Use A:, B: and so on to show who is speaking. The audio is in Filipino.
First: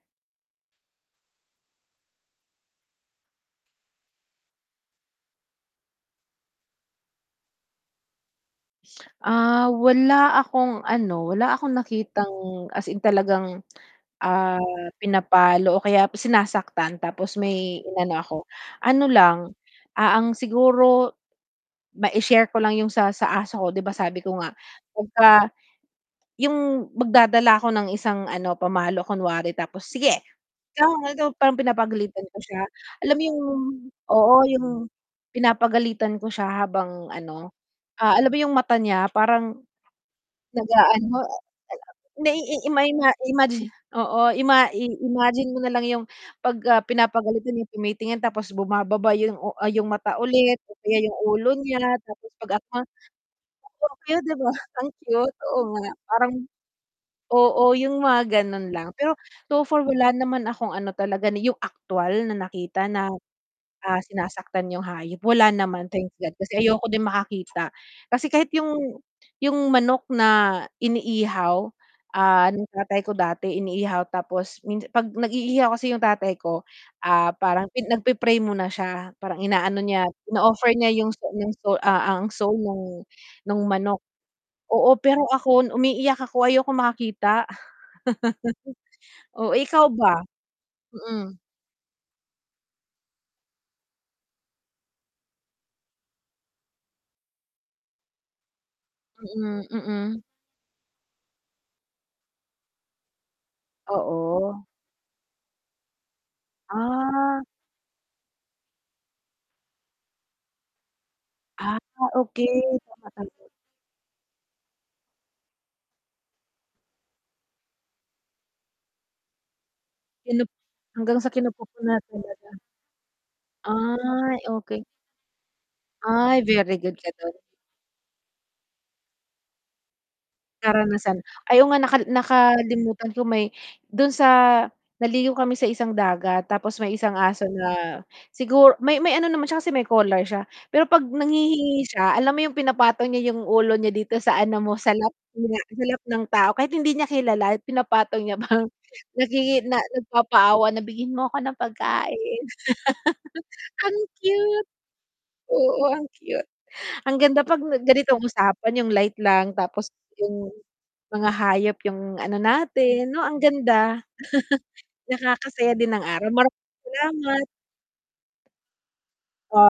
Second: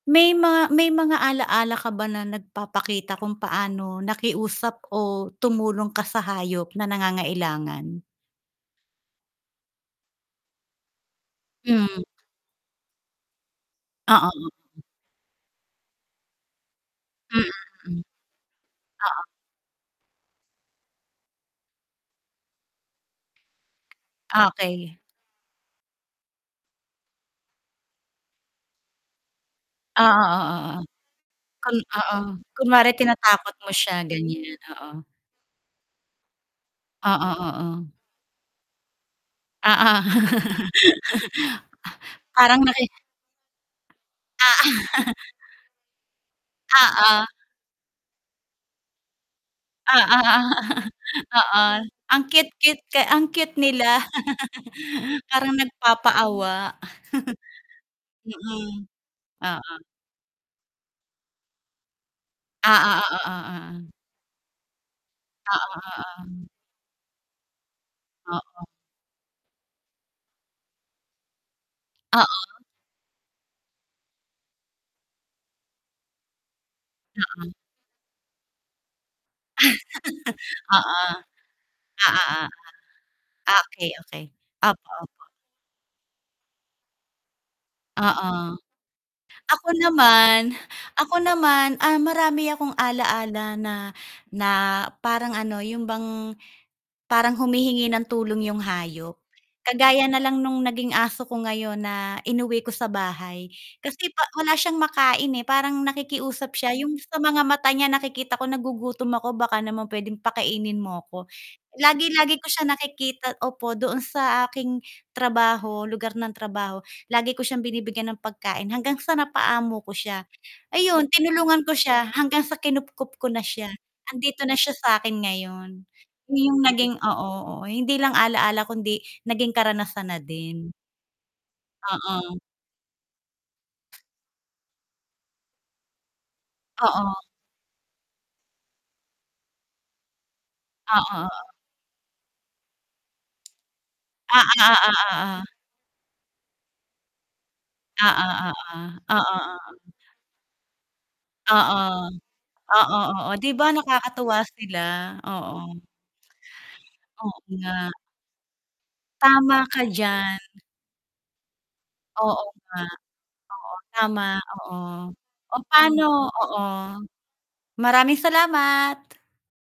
A: May mga may mga ala-ala ka ba na nagpapakita kung paano nakiusap o tumulong ka sa hayop na nangangailangan?
B: Ah, wala akong, ano, wala akong
A: Hmm.
B: nakitang as in talagang,
A: Oo, oo.
B: ah, pinapalo o kaya p sinasaktan tapos
A: Mm,
B: may
A: hmm.
B: inano ako. Ano
A: Oo.
B: lang, ah, ang siguro mai-share ko lang 'yong sa sa aso ko. 'Di ba, sabi ko nga
A: Okey.
B: 'pagka 'yong magdadala ako ng isang ano, pamalo kunwari. Tapos,
A: Oo,
B: "Sige!
A: oo, oo.
B: Ikaw maldo" parang
A: Kun oo,
B: pinapagalitan ko siya.
A: kunwari
B: Alam mo 'yong
A: tinatakot mo siya,
B: oo,
A: ganiyan,
B: 'yong
A: oo.
B: pinapagalitan ko siya habang
A: Oo,
B: ano,
A: oo.
B: ah, alam mo 'yong, mata niya parang
A: Oo.
B: nag-aano, ah,
A: Parang
B: na-ii ima
A: naki Oo.
B: ima imaginin mo, oo, ima i-imagine mo na lang 'yong 'pag, ah,
A: Oo.
B: pinapagalitan 'yong tumitingin tapos bumababa 'yong u ah, 'yong
A: Oo,
B: mata
A: oo, oo.
B: ulit o kaya 'yong ulo niya
A: Ang
B: tapos 'pag at ma
A: cute-cute kay ang cute
B: oo,
A: nila.
B: kaya 'di ba, ang cute.
A: Parang
B: Oo nga parang
A: nagpapaawa.
B: oo, 'yong mga gano'n
A: Mm,
B: lang. Pero so
A: oo.
B: far, wala naman akong ano talaga na 'yong aktuwal na nakita
A: Oo,
B: na,
A: oo, oo, oh.
B: ah, sinasaktan 'yong hayop. Wala
A: Oo,
B: naman, thank God,
A: oo.
B: kasi ayoko din makakita. Kasi kahit
A: Oo.
B: 'yong 'yong manok na iniihaw, ah,
A: Oo.
B: ng tatay ko dati iniihaw tapos minsa 'pag nag-iihaw kasi 'yong tatay ko, ah,
A: Oo.
B: parang pin nagpi-pray muna siya. Parang inaano niya, ino-offer niya
A: Oo.
B: 'yong so no'ng soul, ah,
A: Oo,
B: ang
A: oo.
B: soul no'ng no'ng
A: Okey,
B: manok.
A: okey. Opo,
B: Oo,
A: opo.
B: pero ako, umiiyak ako, ayokong makakita.
A: Oo,
B: Oh, eh,
A: ako
B: ikaw ba?
A: naman ako
B: Mm.
A: naman, ah, marami akong ala-ala na na parang ano, 'yon bang parang humihingi ng tulong 'yong hayop.
B: Mm,
A: Kagaya
B: mm.
A: na lang no'ng naging aso ko ngayon na inuwi ko sa bahay kasi pa wala
B: Oo.
A: siyang makain, eh. Parang nakikiusap siya. 'Yong sa
B: Ah.
A: mga mata niya nakikita ko, "Nagugutom ako baka naman puwedeng pakainin mo ako."
B: Ah,
A: Lagi-lagi
B: okey.
A: ko siya nakikita
B: [unintelligible]
A: opo, doon sa aking trabaho, lugar ng trabaho. Lagi ko siyang binibigyan ng pagkain hanggang sa napaamo ko siya.
B: Kinup
A: Ayun,
B: hanggang sa
A: tinulungan
B: kinupkop
A: ko
B: mo na
A: siya hanggang
B: talaga.
A: sa kinupkop ko na siya.
B: Ay,
A: 'Andito na siya
B: okey.
A: sa 'kin ngayon.
B: Ay,
A: Iyong
B: very
A: naging
B: good ka
A: oo,
B: do'n.
A: oo. Hindi lang ala-ala kundi naging karanasan na din.
B: Karanasan. Ay oo nga, nakal
A: Oo.
B: nakalimutan ko may do'n sa naligo kami sa isang dagat. Tapos may isang
A: Oo.
B: aso na siguro may may ano naman siya kasi may collar siya. Pero 'pag
A: Oo, oo.
B: nanghihingi siya, alam mo 'yong pinapatong niya 'yong ulo niya dito sa
A: Oo,
B: ano mo,
A: oo,
B: sa lap, 'yon
A: oo.
B: nga, sa lap ng tao. Kahit hindi niya kilala pinapatong
A: Oo,
B: niya
A: oo.
B: parang
A: Oo,
B: nakiki
A: oo.
B: na nagpapaawa na, "Bigyan mo ako ng
A: Oo.
B: pagkain."
A: Oo, oo, 'di ba
B: Ang
A: nakakatuwa
B: cute.
A: sila? Oo.
B: Oo, ang cute. Ang
A: Oo
B: ganda 'pag nag
A: nga.
B: ganitong usapan 'yong light lang
A: Tama ka
B: tapos
A: diyan.
B: 'yong mga hayop 'yong ano
A: Oo nga.
B: natin, 'no, ang
A: Oo,
B: ganda.
A: tama, oo. Oh,
B: Nakakasaya din ng
A: pa'no,
B: araw,
A: oo.
B: maraming salamat.
A: Maraming salamat.
B: O